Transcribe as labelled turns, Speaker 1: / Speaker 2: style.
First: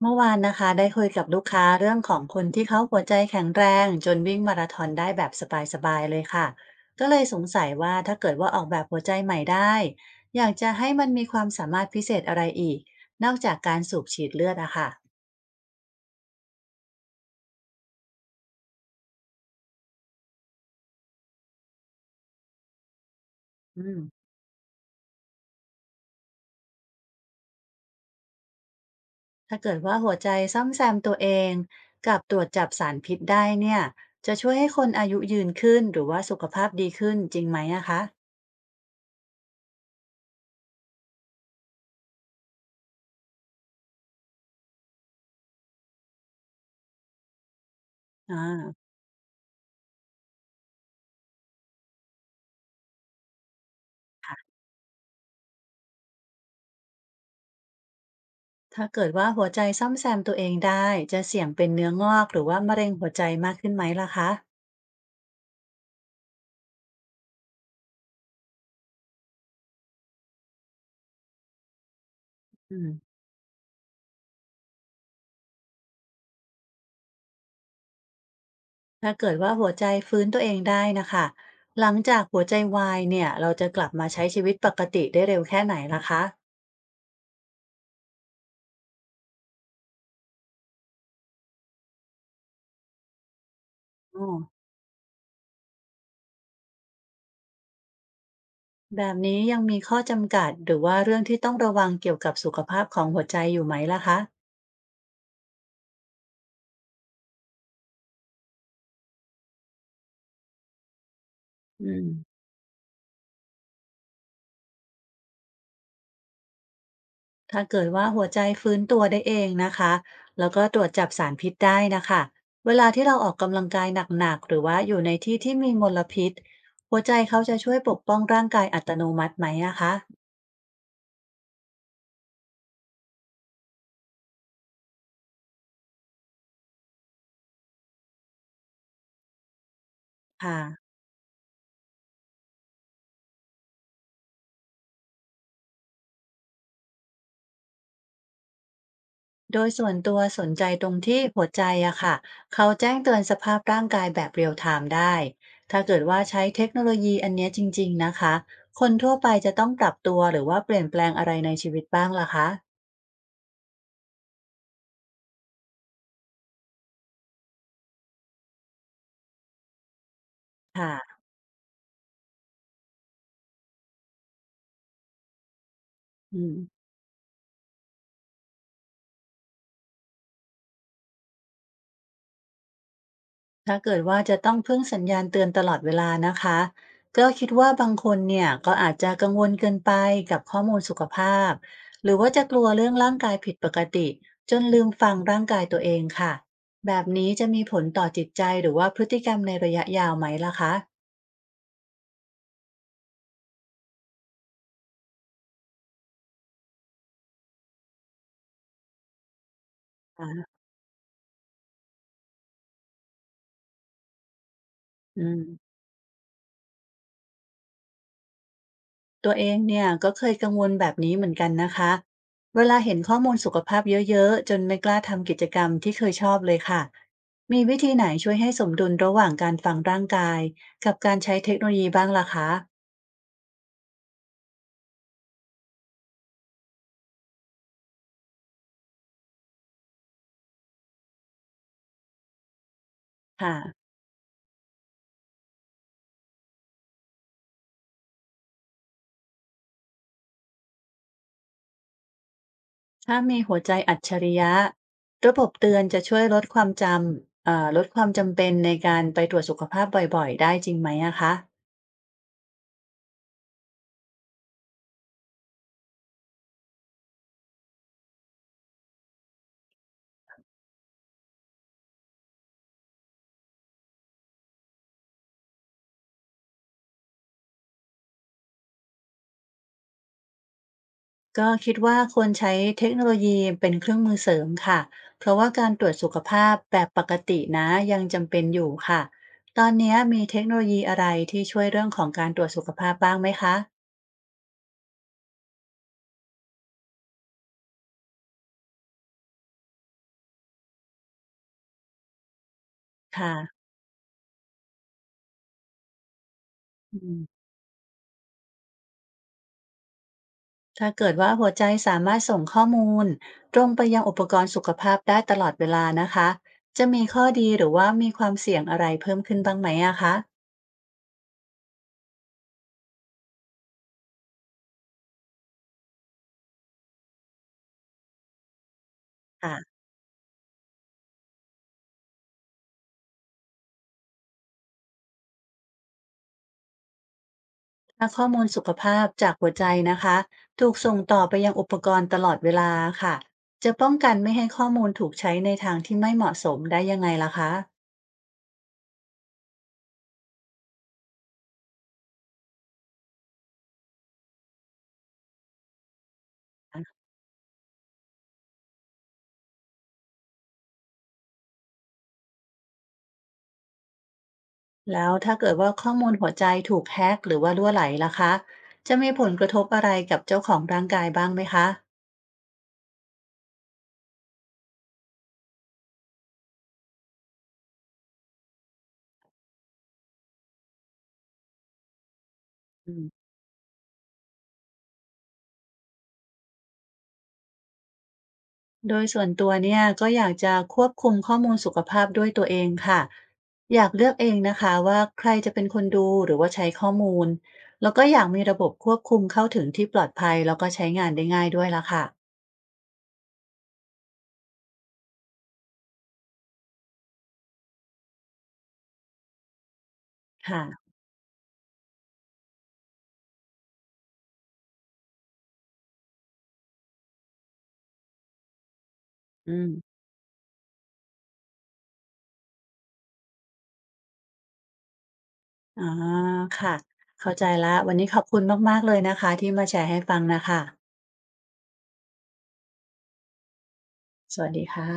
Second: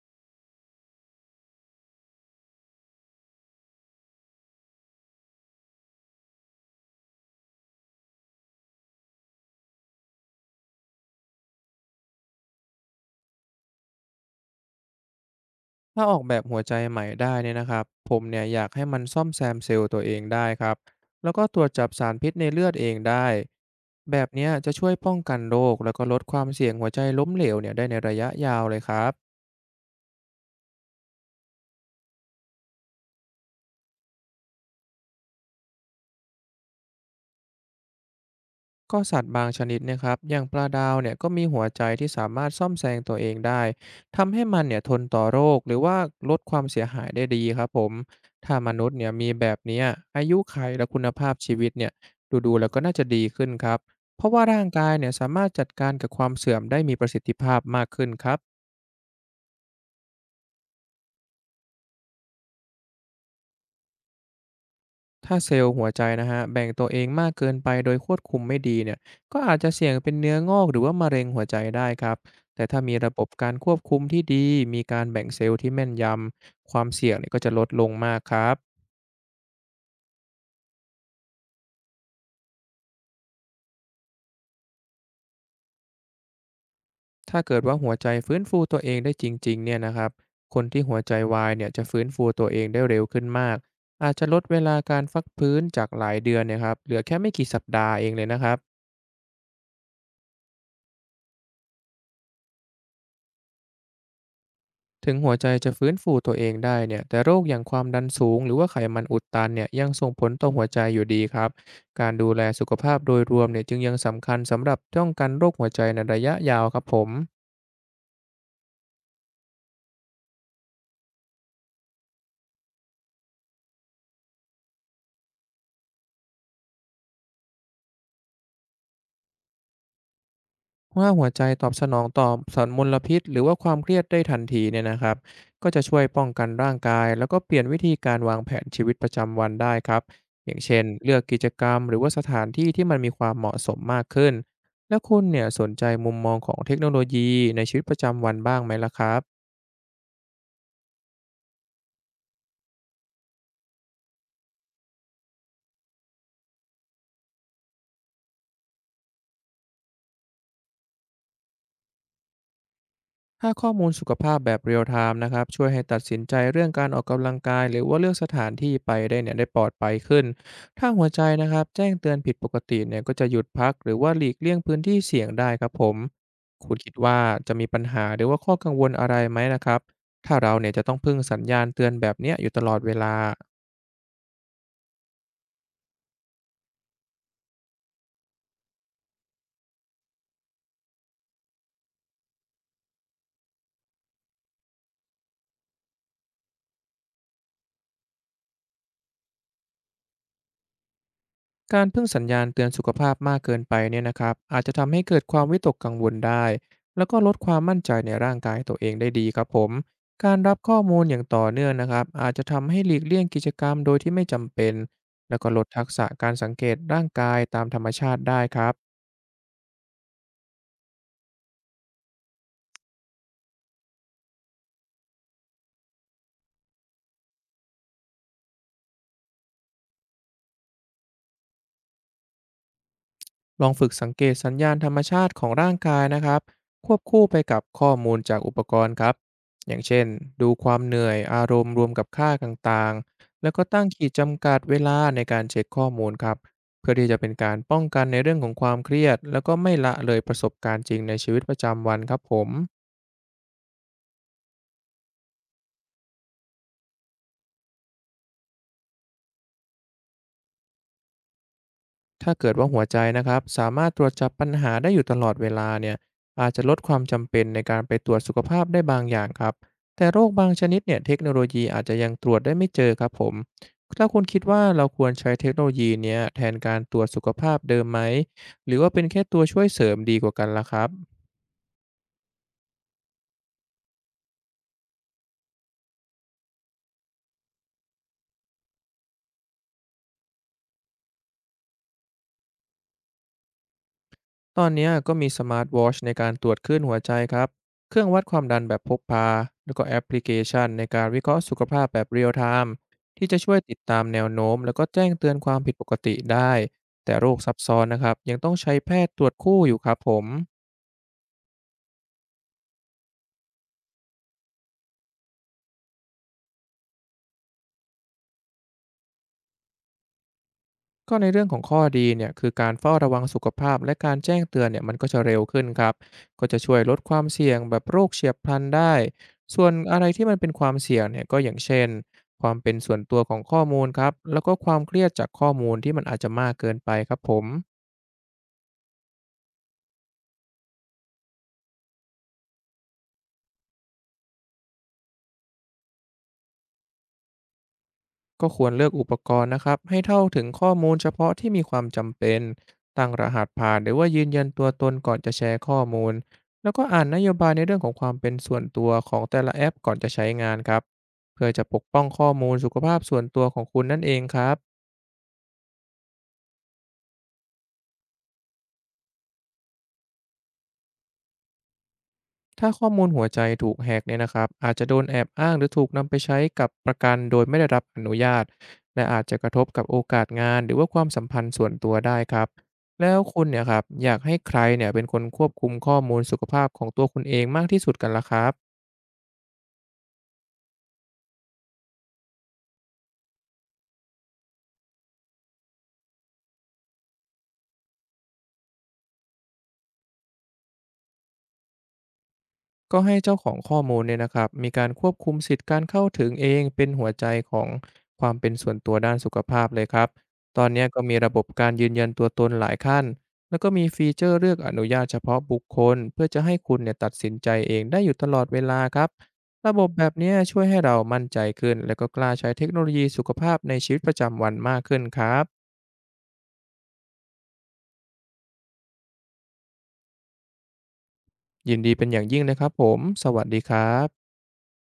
Speaker 1: เมื่อวานนะคะได้คุยกับลูกค้าเรื่องของคนที่เขาหัวใจแข็งแรงจนวิ่งมาราธอนได้แบบสบายๆเลยค่ะก็เลยสงสัยว่าถ้าเกิดว่าออกแบบหัวใจใหม่ได้อยากจะให้มันมีความสามารถพิเศษอะไรอีกนอกจากการสูบฉีดเลือดอะค่ะ
Speaker 2: ถ้าออกแบบหัวใจใหม่ได้เนี่ยนะครับผมเนี่ยอยากให้มันซ่อมแซมเซลล์ตัวเองได้ครับแล้วก็ตรวจจับสารพิษในเลือดเองได้
Speaker 1: อื
Speaker 2: แบ
Speaker 1: ม
Speaker 2: บเนี้ยจะช่วยป้องกันโรคแล้วก็ลดความเสี่ยงหัวใจล้มเหลวเนี่ยได้ในระยะยาวเลยครับ
Speaker 1: ถ้าเกิดว่าหัวใจซ่อมแซมตัวเองกับตรวจจับสารพิษได้เนี่ยจะช่วยให้คนอายุยืนขึ้นหรือว่าสุขภาพดีขึ้นจริงไหมอะคะ
Speaker 2: ก็สัตว์บางชนิดเนะครับอย่างปลาดาวเนี่ยก็มีหัวใจที่สามารถซ่อมแซงตัวเองได้ทำให้มันเนี่ยทนต่อโรคหรือว่าลดความเสียหายได้ดีครับผม
Speaker 1: อ่
Speaker 2: ถ้าม
Speaker 1: า
Speaker 2: นุษย์เนี่ยมีแบบเนี้ยอายุขัยและคุณภาพชีวิตเนี่ยดูๆแล้วก็น่าจะดีขึ้นครับเพราะว่าร่างกายเนี่ยสามารถจัดการกับความเสื่อมได้มีประสิทธิภาพมากขึ้นครับ
Speaker 1: ถ้าเกิดว่าหัวใจซ่อมแซมตัวเองได้จะเสี่ยงเป็นเนื้องอกหรือว่ามะเร็งหัวใจมากขึ้นไหมล่ะคะ
Speaker 2: ถ้าเซลล์หัวใจนะฮะแบ่งตัวเองมากเกินไปโดยควบคุมไม่ดีเนี่ยก็อาจจะเสี่ยงเป็นเนื้องอกหรือว่ามะเร็งหัวใจได้ครับแต่
Speaker 1: อื
Speaker 2: ถ้ามี
Speaker 1: ม
Speaker 2: ระบบการควบคุมที่ดีมีการแบ่งเซลล์ที่แม่นยำความเสี่ยงเนี่ยก็จะลดลงมากครับ
Speaker 1: ถ้าเกิดว่าหัวใจฟื้นตัวเองได้นะคะหลังจากหัวใจวายเนี่ยเราจะกลับมาใช้ชีวิตปกติได้เร็วแค่ไหนล่ะคะ
Speaker 2: ถ้าเกิดว่าหัวใจฟื้นฟูตัวเองได้จริงๆเนี่ยนะครับคนที่หัวใจวายเนี่ยจะฟื้นฟูตัวเองได้เร็วขึ้นมากอาจจะ
Speaker 1: อ๋อ
Speaker 2: ลดเวลาการฟักพื้นจากหลายเดือนเนะครับเหลือแค่ไม่กี่สัปดาห์เองเลยนะครับ
Speaker 1: แบบนี้ยังมีข้อจำกัดหรือว่าเรื่องที่ต้องระวังเกี่ยวกับสุขภาพของหัวใจอยู่ไหมล่ะคะ
Speaker 2: ถึงหัวใจจะฟื้นฟูตัวเองได้เนี่ยแต่โรคอย่างความดันสูงหรือว่าไขมันอุดตันเนี่ยยังส่งผลต่อหัวใจอยู่ดีครับ
Speaker 1: อืม
Speaker 2: การดูแลสุขภาพโดยรวมเนี่ยจึงยังสำคัญสำหรับป้องกันโรคหัวใจในระยะยาวครับผม
Speaker 1: ถ้าเกิดว่าหัวใจฟื้นตัวได้เองนะคะแล้วก็ตรวจจับสารพิษได้นะคะเวลาที่เราออกกำลังกายหนักๆหรือว่าอยู่ในที่ที่มีมลพิษหัวใจเขาจะช่วยปกป้องร่างกายอัตโนมัติไหมนะคะ
Speaker 2: ว่าหัวใจตอบสนองต่อสารมลพิษหรือว่าความเครียดได้ทันทีเนี่ยนะครับก็จะช่วยป้องกันร่างกายแล้วก็เปลี่ยนวิธีการวางแผนชีวิตประจำวันได้ครับอ
Speaker 1: ค่ะ
Speaker 2: ย่างเช่นเลือกกิจกรรมหรือว่าสถานที่ที่มันมีความเหมาะสมมากขึ้นแล้วคุณเนี่ยสนใจมุมมองของเทคโนโลยีในชีวิตประจำวันบ้างไหมล่ะครับ
Speaker 1: โดยส่วนตัวสนใจตรงที่หัวใจอะค่ะเขาแจ้งเตือนสภาพร่างกายแบบเรียลไทม์ได้ถ้าเกิดว่าใช้เทคโนโลยีอันเนี้ยจริงๆนะคะคนทั่วไปจะต้องปรับตัวหรือว่าเปลี่ยนแปลงอะไรในชีวิตบ้างล่ะคะ
Speaker 2: ถ้าข้อมูลสุขภาพแบบเรียลไทม์นะครับช่วยให้ตัดสินใจเรื่องการออกกำลังกายหรือว่าเลือกสถานที่ไปได้เนี่ยได้ปลอดภัยขึ้นถ้าหัว
Speaker 1: ค่ะ
Speaker 2: ใจนะครับแจ้งเตือนผิดปกติเนี่ยก็จะหยุดพักหรือว่าหลีกเลี่ยงพื้นที่เสี่ยงได้ครับผม
Speaker 1: อืม
Speaker 2: คุณคิดว่าจะมีปัญหาหรือว่าข้อกังวลอะไรไหมนะครับถ้าเราเนี่ยจะต้องพึ่งสัญญาณเตือนแบบเนี้ยอยู่ตลอดเวลา
Speaker 1: ถ้าเกิดว่าจะต้องพึ่งสัญญาณเตือนตลอดเวลานะคะก็คิดว่าบางคนเนี่ยก็อาจจะกังวลเกินไปกับข้อมูลสุขภาพหรือว่าจะกลัวเรื่องร่างกายผิดปกติจนลืมฟังร่างกายตัวเองค่ะแบบนี้จะมีผลต่อจิตใจหรือว่าพฤติกรรมในระยะยาวไหมล่ะคะ
Speaker 2: การพึ่งสัญญาณเตือนสุขภาพมากเกินไปเนี่ยนะครับอาจจะทำให้เกิดความวิตกกังวลได้แล้วก็ลดความมั่นใจในร่างกายตัวเองได้ดีครับผมการ
Speaker 1: อ่า
Speaker 2: รับข้อมูลอย่างต่อเนื่องนะครับอาจจะทำให้หลีกเลี่ยงกิจกรรมโดยที่ไม่จำเป็น
Speaker 1: อื
Speaker 2: แล้วก็ลด
Speaker 1: ม
Speaker 2: ทักษะการสังเกตร่างกายตามธรรมชาติได้ครับ
Speaker 1: ตัวเองเนี่ยก็เคยกังวลแบบนี้เหมือนกันนะคะเวลาเห็นข้อมูลสุขภาพเยอะๆจนไม่กล้าทำกิจกรรมที่เคยชอบเลยค่ะมีวิธีไหนช่วยให้สมดุลระหว่างการฟังร่างกายกับการใช้เทคโนโลยีบ้างล่ะคะ
Speaker 2: ลองฝึกสังเกตสัญญาณธรรมชาติของร่างกายนะครับควบคู่ไปกับข้อมูลจากอุปกรณ์ครับอย่างเช่นดูความเหนื่อยอารมณ์รวมกับค่าต่างๆแล้
Speaker 1: ค่ะ
Speaker 2: วก็ตั้งขีดจำกัดเวลาในการเช็คข้อมูลครับเพื่อที่จะเป็นการป้องกันในเรื่องของความเครียดแล้วก็ไม่ละเลยประสบการณ์จริงในชีวิตประจำวันครับผม
Speaker 1: ถ้ามีหัวใจอัจฉริยะระบบเตือนจะช่วยลดความจำเอ่อลดความจำเป็นในการไปตรวจสุขภาพบ่อยๆได้จริงไหมอะคะ
Speaker 2: ถ้าเกิดว่าหัวใจนะครับสามารถตรวจจับปัญหาได้อยู่ตลอดเวลาเนี่ยอาจจะลดความจำเป็นในการไปตรวจสุขภาพได้บางอย่างครับแต่โรคบางชนิดเนี่ยเทคโนโลยีอาจจะยังตรวจได้ไม่เจอครับผมถ้าคุณคิดว่าเราควรใช้เทคโนโลยีเนี้ยแทนการตรวจสุขภาพเดิมไหมหรือว่าเป็นแค่ตัวช่วยเสริมดีกว่ากันล่ะครับ
Speaker 1: ก็คิดว่าควรใช้เทคโนโลยีเป็นเครื่องมือเสริมค่ะ เพราะว่าการตรวจสุขภาพแบบปกตินะยังจำเป็นอยู่ค่ะ ตอนนี้มีเทคโนโลยีอะไรที่ช่วยเรื่องของการตรวจสุขภาพบ้างไหมคะ
Speaker 2: ตอนเนี้ยก็มีสมาร์ทวอชในการตรวจคลื่นหัวใจครับ เครื่องวัดความดันแบบพกพาแล้วก็แอปพลิเคชันในการวิเคราะห์สุขภาพแบบเรียลไทม์ที่
Speaker 1: ค่ะ
Speaker 2: จะช่วยติดตามแนวโน้มแล้วก็แจ้งเตือนความผิดปกติได้
Speaker 1: อื
Speaker 2: แต่โรค
Speaker 1: ม
Speaker 2: ซับซ้อนนะครับยังต้องใช้แพทย์ตรวจคู่อยู่ครับผม
Speaker 1: ถ้าเกิดว่าหัวใจสามารถส่งข้อมูลตรงไปยังอุปกรณ์สุขภาพได้ตลอดเวลานะคะ จะมีข้อดีหรือว่ามีความเสี่ยงอะไรเพิ่มขึ้นบ้างไหมอะคะ
Speaker 2: ก็ในเรื่องของข้อดีเนี่ยคือการเฝ้าระวังสุขภาพและการแจ้งเตือนเนี่ยมันก็จะเร็วขึ้นครับก็จะช่วยลดความเสี่ยงแบบโรคเฉียบพลันได้
Speaker 1: ค่ะ
Speaker 2: ส่วนอะไรที่มันเป็นความเสี่ยงเนี่ยก็อย่างเช่นความเป็นส่วนตัวของข้อมูลครับแล้วก็ความเครียดจากข้อมูลที่มันอาจจะมากเกินไปครับผม
Speaker 1: และข้อมูลสุขภาพจากหัวใจนะคะถูกส่งต่อไปยังอุปกรณ์ตลอดเวลาค่ะจะป้องกันไม่ให้ข้อมูลถูกใช้ในทางที่ไม่เหมาะสมได้ยังไงล่ะคะ
Speaker 2: ก็ควรเลือกอุปกรณ์นะครับให้เท่าถึงข้อมูลเฉพาะที่มีความจำเป็นตั้งรหัสผ่านหรือว่ายืนยันตัวตนก่อนจะแชร์ข้อมูลแล้วก็อ่านนโยบายในเรื่องของความเป็นส่วนตัวของแต่ละแอปก่อนจะใช้งานครับเพื่อจะปกป้องข้อมูลสุขภาพส่วนตัวของคุณนั่นเองครับ
Speaker 1: แล้วถ้าเกิดว่าข้อมูลหัวใจถูกแฮ็กหรือว่ารั่วไหลล่ะคะจะมีผลกระทบอะไรกับเจ้าของร่างกายบ้างไหมคะ
Speaker 2: ถ้าข้อมูลหัวใจถูกแฮกเนี่ยนะครับอาจจะโดนแอบอ้างหรือถูกนำไปใช้กับประกันโดยไม่ได้รับอนุญาตและอาจจะกระทบกับโอกาสงานหรือว่าความสัมพันธ์ส่วนตัวได้ครับ
Speaker 1: อืม
Speaker 2: แล้วคุณเนี่ยครับอยากให้ใครเนี่ยเป็นคนควบคุมข้อมูลสุขภาพของตัวคุณเองมากที่สุดกันล่ะครับ
Speaker 1: โดยส่วนตัวเนี่ยก็อยากจะควบคุมข้อมูลสุขภาพด้วยตัวเองค่ะอยากเลือกเองนะคะว่าใครจะเป็นคนดูหรือว่าใช้ข้อมูลแล้วก็อยากมีระบบควบคุมเข้าถึงที่ปลอดภัยแล้วก็ใช้งานได้ง่ายด้วยละค่ะ
Speaker 2: ก็ให้เจ้าของข้อมูลเนี่ยนะครับมีการควบคุมสิทธิ์การเข้าถึงเองเป็นหัวใจของความเป็นส่วนตัวด้านสุขภาพเลยครับต
Speaker 1: ค่ะ
Speaker 2: อนเนี้ยก็มีระบบการยืนยันตัวตนหลายขั้นแล้วก็มีฟีเจอร์เลือกอนุญาตเฉพาะบุคคลเพื่อจะให้คุณเนี่ยตัดสินใจเองได้อยู่ตลอดเวลาครับ
Speaker 1: อื
Speaker 2: ระบบ
Speaker 1: ม
Speaker 2: แบบเนี้ยช่วยให้เรามั่นใจขึ้นและก็กล้าใช้เทคโนโลยีสุขภาพในชีวิตประจำวันมากขึ้นครับ
Speaker 1: อ๋อค่ะเข้าใจแล้ววันนี้ขอบคุณมากๆเลยนะคะที่มาแชร์ให้ฟังนะคะ
Speaker 2: ยินดีเป็นอย่างยิ่งนะครับผมสวัสดีครับ
Speaker 1: สวัสดีค่ะ